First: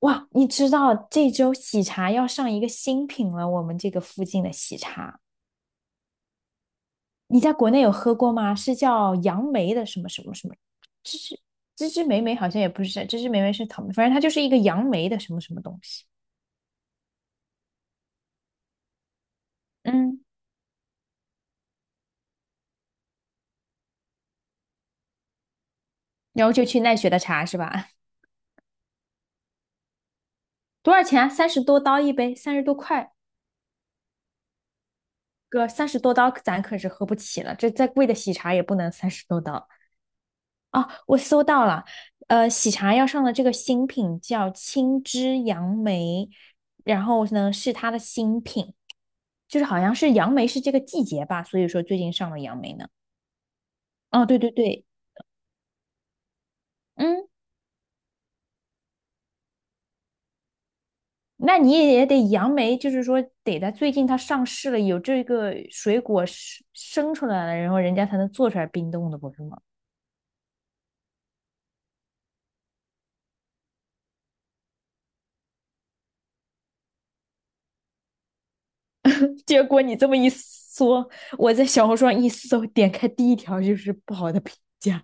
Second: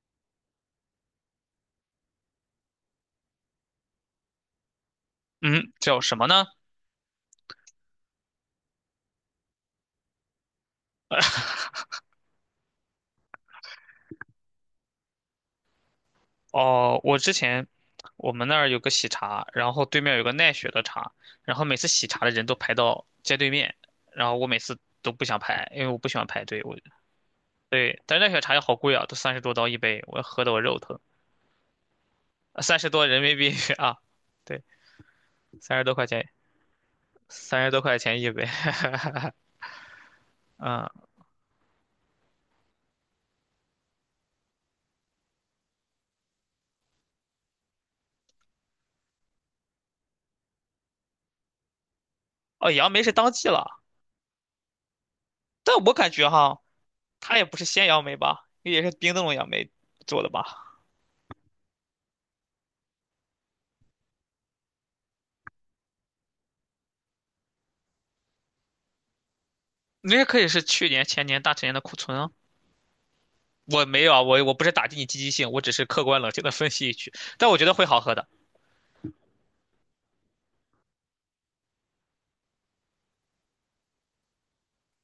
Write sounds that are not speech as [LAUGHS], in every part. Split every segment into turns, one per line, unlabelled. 哇，你知道这周喜茶要上一个新品了，我们这个附近的喜茶，
嗯，叫什么呢？
你在国内有喝过吗？是叫杨梅的什么什么什么，芝芝芝芝莓莓好像也不是，芝芝莓莓是草莓，反正它就是一个杨梅的什么什么东西。
哦，我之前我们那儿有个喜茶，然后对面
嗯，
有个奈雪的茶，然后每次喜茶的人都排到街对面，然后我每次都不想排，因为我不喜欢排
然后
队。
就去奈雪的茶是吧？
对，但是奈雪茶也好贵啊，都30多刀一杯，我喝的我肉
[LAUGHS] 多
疼。
少钱啊？三十多刀一杯，三十多
三十多
块。
人民币 [LAUGHS] 啊，对，
哥，
三十
三
多
十
块
多
钱，
刀咱可是喝不起了，
三
这
十多
再
块
贵的
钱一
喜
杯。
茶也不能
[LAUGHS]
三十多刀。
嗯，
哦，我搜到了，喜茶要上的这个新品叫青汁杨梅，然后呢是它的新品，就是好像是杨梅是这个季节吧，所以说最近上了杨
哦，
梅呢。
杨梅是当季了，
哦，对对对，
但我感觉哈，
嗯，
它也不是鲜杨梅吧，也是冰冻的杨梅做的吧？
那你也得杨梅，就是说得在最近它上市了，有这个水果生生出来了，然后人家才能做出来冰冻的，不是吗？
那也可以是去年前年大前年的库存啊。我没有啊，我不是打击你积极性，我只是客观冷静的分析一句，但我觉得会好喝的，
[LAUGHS] 结果你这么一说，我在小红书上一搜，点开第一条就是不好的评价，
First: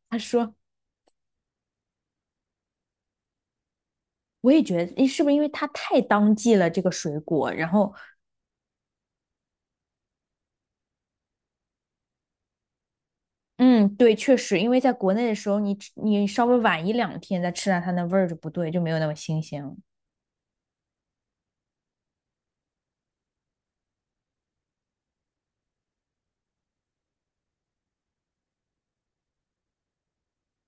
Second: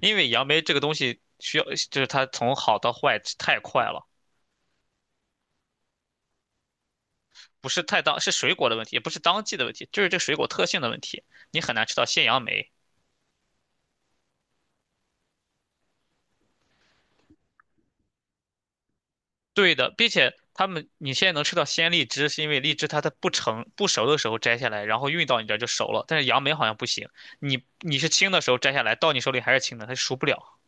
因
他
为杨
说。
梅这个东西需要，就是它从好到坏太快了，
我也觉得，诶，是不是因为它太当季了这个水果？
不
然
是
后，
太当，是水果的问题，也不是当季的问题，就是这水果特性的问题，你很难吃到鲜杨梅。
嗯，对，确实，因为在国内的时候，你吃你稍微晚一两天再吃它，它那味儿就不对，就没有那么新鲜
对
了。
的，并且你现在能吃到鲜荔枝，是因为荔枝它在不成不熟的时候摘下来，然后运到你这儿就熟了，但是杨梅好像不行，你是青的时候摘下来，到你手里还是青的，它熟不了。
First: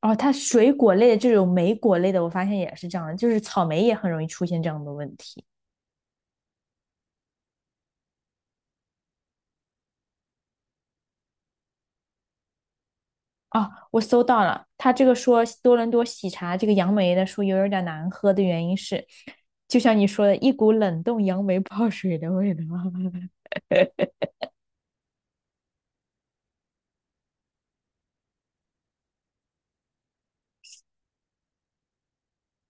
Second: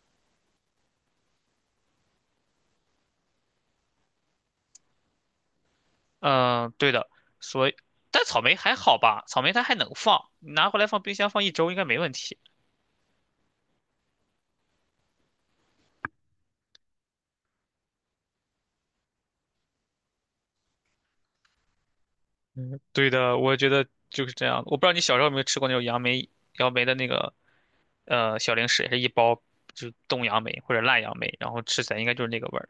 哦，它水果类的这种莓果类的，我发现也是这样的，就是草莓也很容易出现这样的问题。
嗯，对的，所以但草莓还好吧，草莓它还能放，你拿回来放冰箱放一周应该没问题。
哦，我搜到了，他这个说多伦多喜茶这个杨梅的说有点难喝的原因是，就像你说的，一股冷冻杨梅泡水的味道。
嗯，对的，我觉得就是这样。我不知道你小时候有没有吃过那种杨梅的那个小零食，也是一包就是冻杨梅或者烂杨梅，然后吃起来应该就是那个味儿。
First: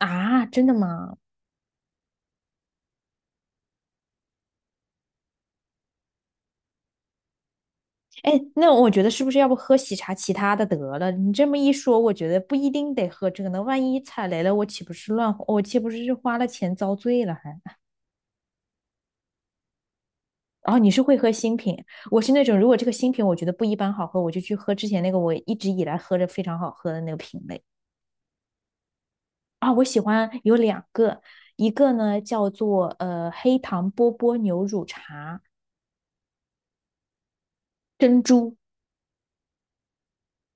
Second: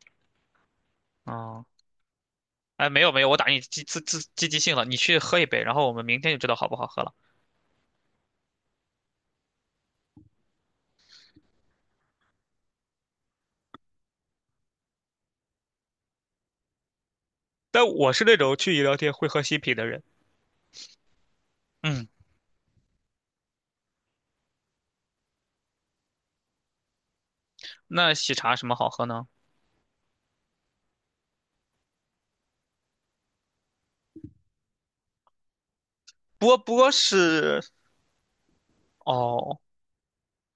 [LAUGHS] 啊，真的吗？
啊、哎，没有没有，我打你积自自积极性了，你去喝一杯，然后我们明天就知道好不好喝了。
哎，那我觉得是不是要不喝喜茶其他的得了？你这么一说，我觉得不一定得喝这个呢。万一踩雷了，我岂不是是花了钱遭罪了还？
但我是那种去饮料店会喝新品的人。
哦，你是会喝新品，
嗯，
我是那种如果这个新品我觉得不一般好喝，我就去喝之前那个我一直以来喝着非常好喝的那个品类
那喜茶什么好喝呢？
啊。我喜欢有两个，一个呢叫做黑糖波波牛乳茶
波波是
珍珠，
哦，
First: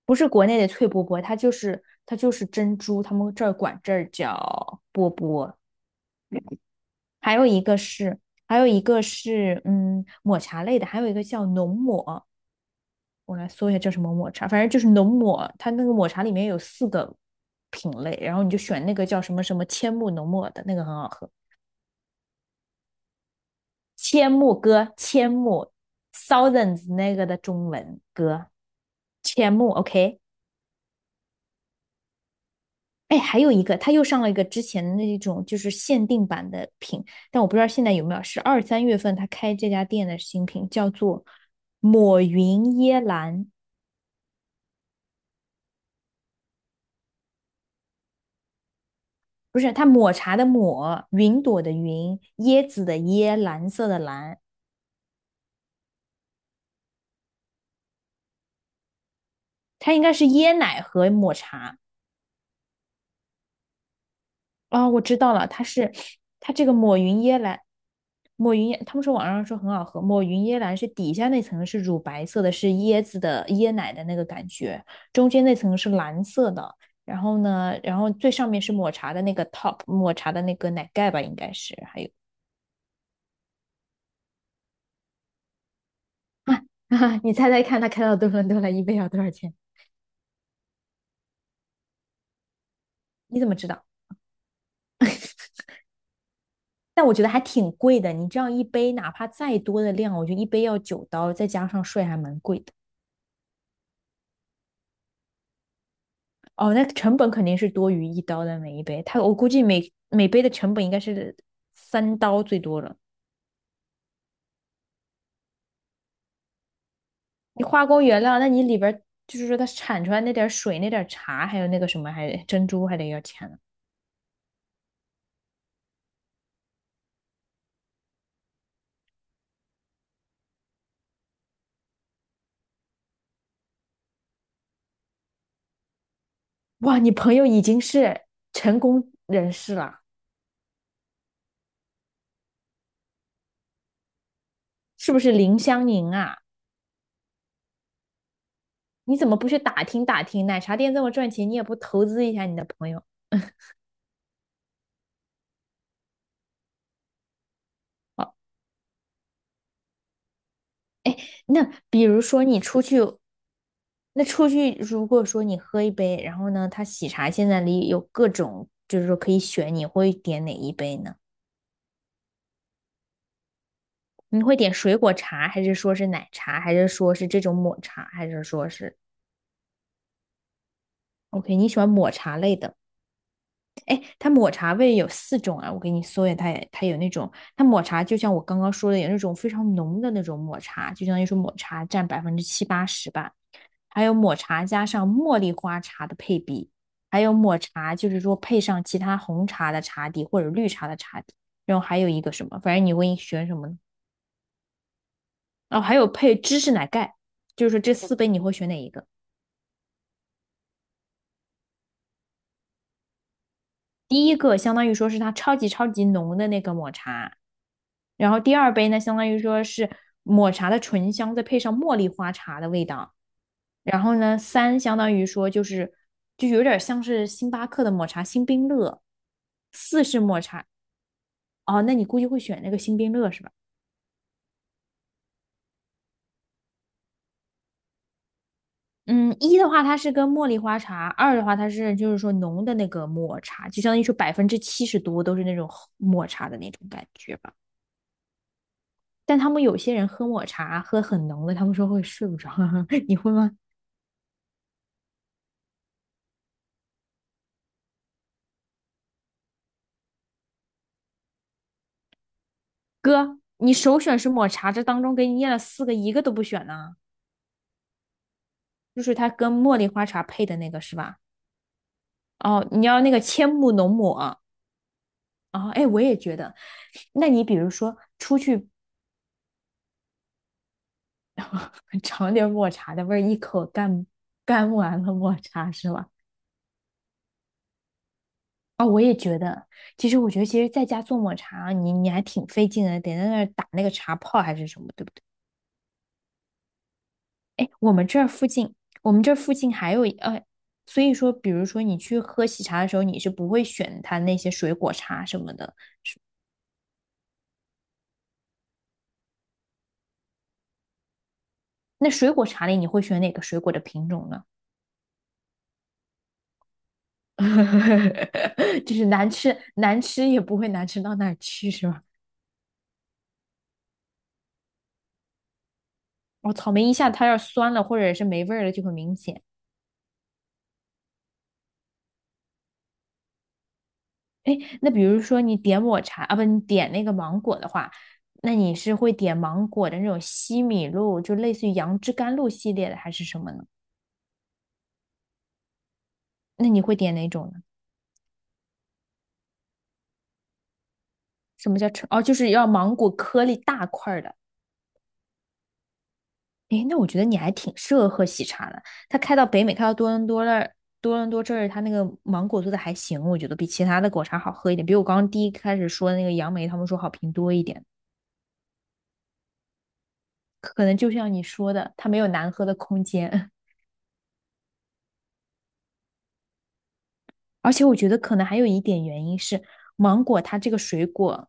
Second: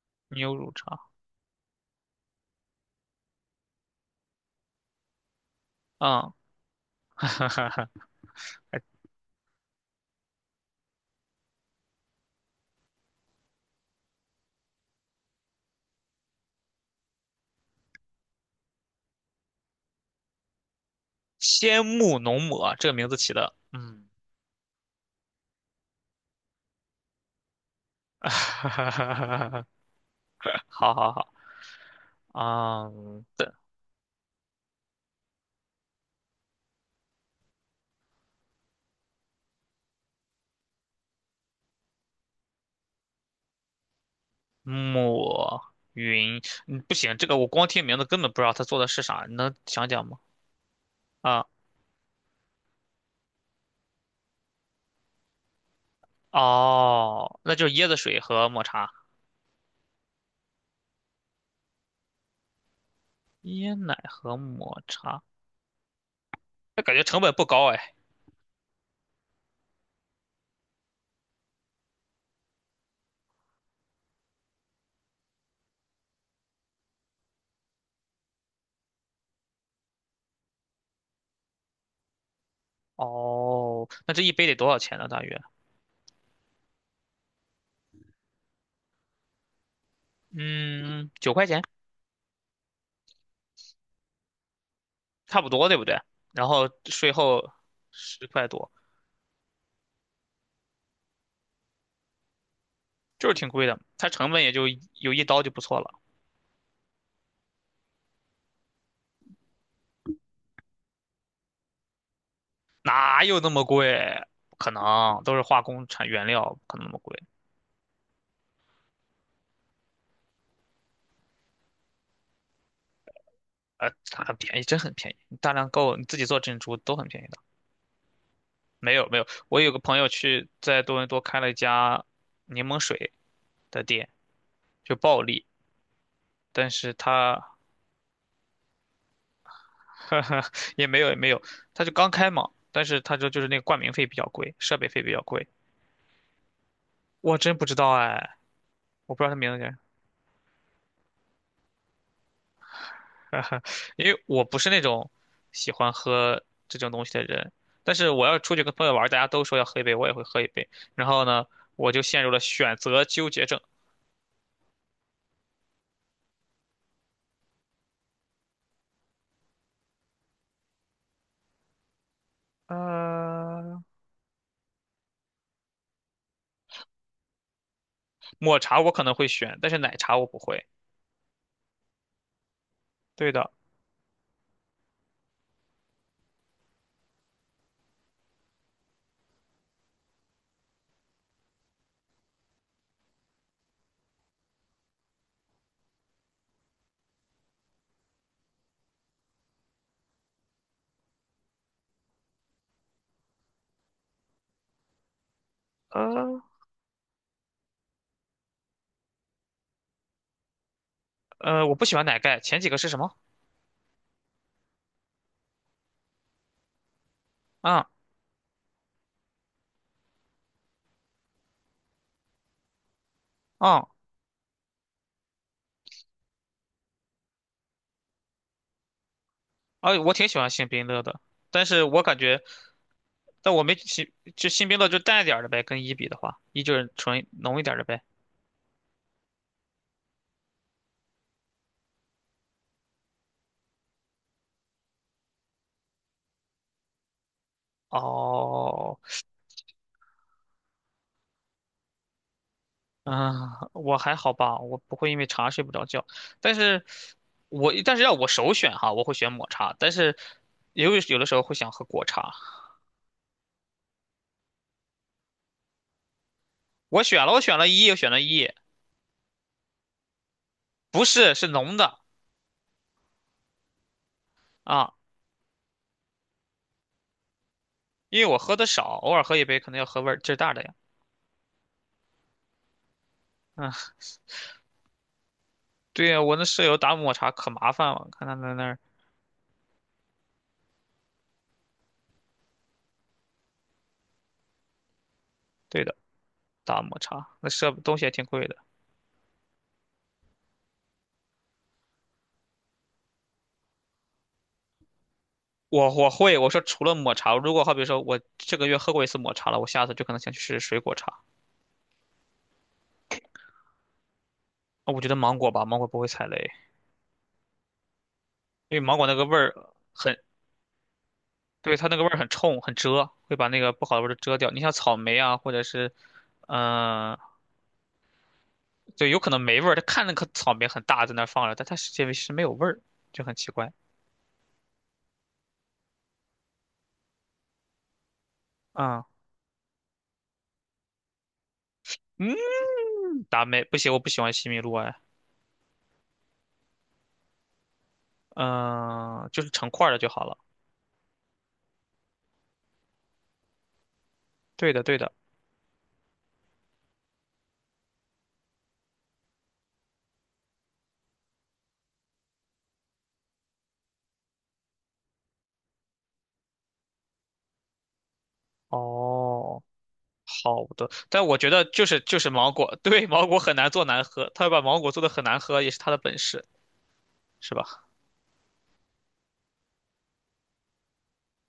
不是国
牛
内的
乳
脆波
茶。
波，它就是珍珠，他们这儿管这儿叫波波。
嗯，[LAUGHS] 哈
还有
哈
一
哈，
个
哈
是，还有一个是，嗯，抹茶类的，还有一个叫浓抹，我来搜一下叫什么抹茶，反正就是浓抹，它那个抹茶里面有四个品类，然后你就选那个叫什么什么千木浓抹的那个很好喝，
仙木浓抹这个名字起的，嗯，
千木哥，千木 Thousands 那个的中文
[LAUGHS]
歌，
哈哈哈哈
千
哈，
木，OK。
好好好，啊、
哎，还有
的
一个，他又上了一个之前的那种就是限定版的品，但我不知道现在有没有，是二三月份他开这家店的新品，叫做抹云椰蓝，
抹云，嗯，不行，这个我光听名字根本不知道他做的是啥，你能
不是，他
讲讲
抹
吗？
茶的抹，云
啊，
朵的云，椰子的椰，蓝色的蓝，
哦，那就是椰子水和抹茶，
它应该是椰奶和抹茶。
椰奶和抹
啊，我知
茶，
道了，它这个
那感
抹
觉
云
成本
椰
不
蓝，
高哎。
抹云，椰，他们说网上说很好喝，抹云椰蓝是底下那层是乳白色的，是椰子的椰奶的那个感觉，中间那层是蓝色的，然后呢，然后最上面是抹茶的那个 top，抹茶的那个奶盖吧，应该是，还有
哦，那这一杯得多少钱呢？大约，
[LAUGHS] 啊啊！你猜猜看，它开到多伦多来，一杯要多少钱？
嗯，9块钱，
你怎么知道？
差不多，对不对？然后
但
税
我觉得还
后
挺贵的，
十
你这
块
样一
多。
杯哪怕再多的量，我觉得一杯要九刀，再加上税还蛮贵的。
就是挺贵的，它成本也就有一刀就不错了，
哦，那成本肯定是多于一刀的每一杯，它我估计每杯的成本应该是三刀最多了。
哪有那么贵？不可能，都是化工产原料，不可能那么贵。
你化工原料，那你里边儿就是说它产出来那点儿水、那点儿茶，还有那个什么，还珍珠还得要钱呢。
它很便宜，真很便宜，你大量购，你自己做珍珠都很便宜的。没有没有，我有个朋友去在多伦多开了一家柠檬水的店，就暴利，但是
哇，你朋
他
友已经是成功人士了，
[LAUGHS] 呵呵也没有也没有，他就刚开嘛，但是他说就是那个冠名费比较贵，设备费比
是不
较
是
贵。
林湘宁啊？
我真不知道哎，我
你
不知
怎
道他
么不
名
去
字叫。
打听打听？奶茶店这么赚钱，你也不投资一下你的朋友？
[LAUGHS] 哈哈，因为我不是那种喜欢喝这种东西的人，但是我要出去跟朋友玩儿，大家都说要喝一杯，我也会喝一杯。然后呢，
那
我就
比如
陷入了
说你
选
出去，
择纠结症。
那出去如果说你喝一杯，然后呢，他喜茶现在里有各种，就是说可以选，你会点哪一杯呢？
呃，
你会点水果茶，还是说是奶茶，还是说是这种抹茶，还是
抹
说
茶我
是
可能会选，但是奶茶我不会。
OK？你喜欢抹茶类的？
对的，
哎，它抹茶味有四种啊，我给你搜一下，它也它有那种，它抹茶就像我刚刚说的，有那种非常浓的那种抹茶，就相当于说抹茶占百分之七八十吧。还有抹茶加上茉莉花茶的配比，还有抹茶就是说配上其他红茶的茶底或者绿茶的茶底，然后还有一个什么，反正你会选什么呢？哦，还有配
呃
芝士奶盖，就是说这四杯你会选哪一个？
我不喜欢奶盖。前几个是什么？
第一个相当于说是它超级超级浓的那个抹茶，
啊
然后第二杯呢，相当于说是抹茶的醇香，再配上茉莉花茶的味道。
啊
然后呢，三相当于说就是就有点像是星巴克的抹茶星冰乐，
啊！
四
我
是
挺喜
抹
欢
茶，
星冰乐的，但
哦，
是
那
我
你
感
估计会
觉，
选那个星冰乐是吧？
但我没星就星冰乐就淡一点儿的呗，跟一比的话，一就是纯浓一点儿的呗。
嗯，一的话它是跟茉莉花茶，二的话它是就是说浓的那个抹茶，就相当于说百分之七十多都是那种抹茶的那种感觉吧。
哦，
但他们有些人喝抹茶喝很浓的，他们说会睡不着，[LAUGHS] 你会吗？
啊，我还好吧，我不会因为茶睡不着觉，但是要我首选哈，我会选抹茶，但是也有的时候会想喝果茶。
哥，你首选是抹茶，这当中给你念了四个，一个都不选呢，
我选了，我选了一，我选了一，
就是它跟茉莉花茶配的那个是
不
吧？
是是浓的
哦，你要那个千木浓抹啊？
啊，
哎，我也觉得，那你比如说
因为我
出
喝的
去
少，偶尔喝一杯可能要喝味儿劲儿大的呀。
尝点抹茶的味儿，一
[LAUGHS]
口
嗯，
干干完了抹茶是
对
吧？
呀，我那舍友打抹茶可麻烦了，看他在那儿，
啊，我也觉得，其实我觉得，其实在家做抹茶，你还挺费劲的，得在那儿打那个茶泡还是什么，对不对？
对的，打抹茶那
哎，
设备
我
东西
们
也
这
挺
儿附
贵的。
近，我们这儿附近还有一，所以说，比如说你去喝喜茶的时候，你是不会选它那些水果茶什么的。
我会，我说除了抹茶，如果好比说我这个月喝过一次抹茶了，我下次就可能想去试试水果茶。
那水果茶里，你会选哪个水果的品种呢？
啊我觉得芒果吧，芒果不会踩雷。因为
[LAUGHS] 就
芒果
是
那个
难
味儿
吃，难
很，
吃也不会难吃到哪儿去，
对，
是
它那个
吧？
味儿很冲，很遮，会把那个不好的味儿都遮掉。你像草莓啊，或者是，
哦，草莓一下
嗯、
它要是酸了或者是没味儿了就很
对，
明
有可能
显。
没味儿。它看那颗草莓很大，在那儿放着，但它实际是没有味儿，就很奇怪。
哎，那比如说你点抹茶啊，不，你点那个芒果的话，那你是
啊、
会点芒果的那种西米露，就类似于杨枝甘
嗯，
露系列的，还是什
达
么
美
呢？
不行，我不喜欢西米露哎。
那你会点哪种呢？
嗯、就是成块儿的就好了。
什么叫成？哦，就是要芒果颗粒大块儿的。
对的，对的。
哎，那我觉得你还挺适合喝喜茶的。它开到北美，开到多伦多那儿，多伦多这儿，它那个芒果做的还行，我觉得比其他的果茶好喝一点，比我刚刚第一开始说的那个杨梅，他们说好评多一点。
哦，好
可
的。
能就
但
像
我
你
觉得
说
就
的，
是
它没
就
有
是
难
芒
喝的
果，
空
对，芒果
间。
很难做难喝，它把芒果做的很难喝也是他的本事，是吧？
而且我觉得可能还有一点原因是，芒果它这个水果，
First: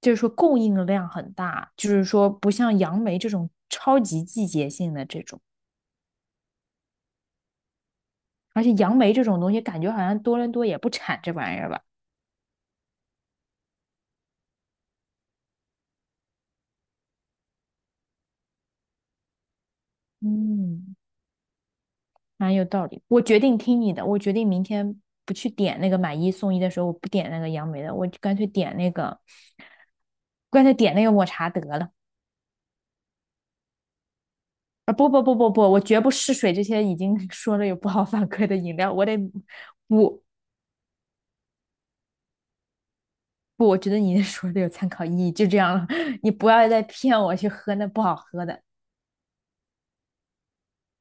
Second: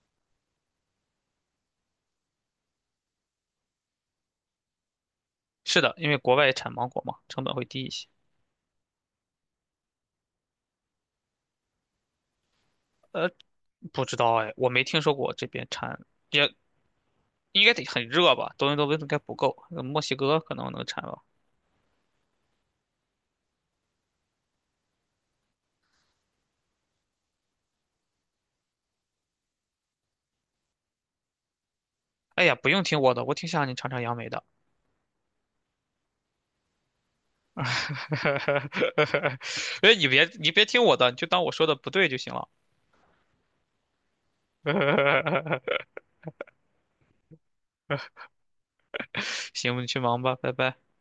就是说供应量很大，就是说不像杨梅这种超级季节性的这种。
是的，因为国外产芒果嘛，成本会低一些。
而且杨梅这种东西，感觉好像多伦多也不产这玩意儿吧？
呃，不知道哎，我没听说过这边产，也应该得很热吧？多伦多温度应该不够，墨西哥可能能
嗯，
产吧。
蛮有道理。我决定听你的，我决定明天不去点那个买一送一的时候，我不点那个杨梅的，我就干脆点那个，干脆点那个抹茶得了。
哎呀，不用听我的，我挺想让你尝尝杨梅的。
啊，不不不不不，我绝不试水这些已经 [LAUGHS] 说了有不好反馈的饮料，我得
[LAUGHS] 哎，你
我
别你别听我的，你就当我说的不对就行了。
不，我觉得你说的有参考意义，就这样了，
[LAUGHS]
[LAUGHS] 你不要再骗我去喝那不好喝的。
行，你去忙吧，拜拜。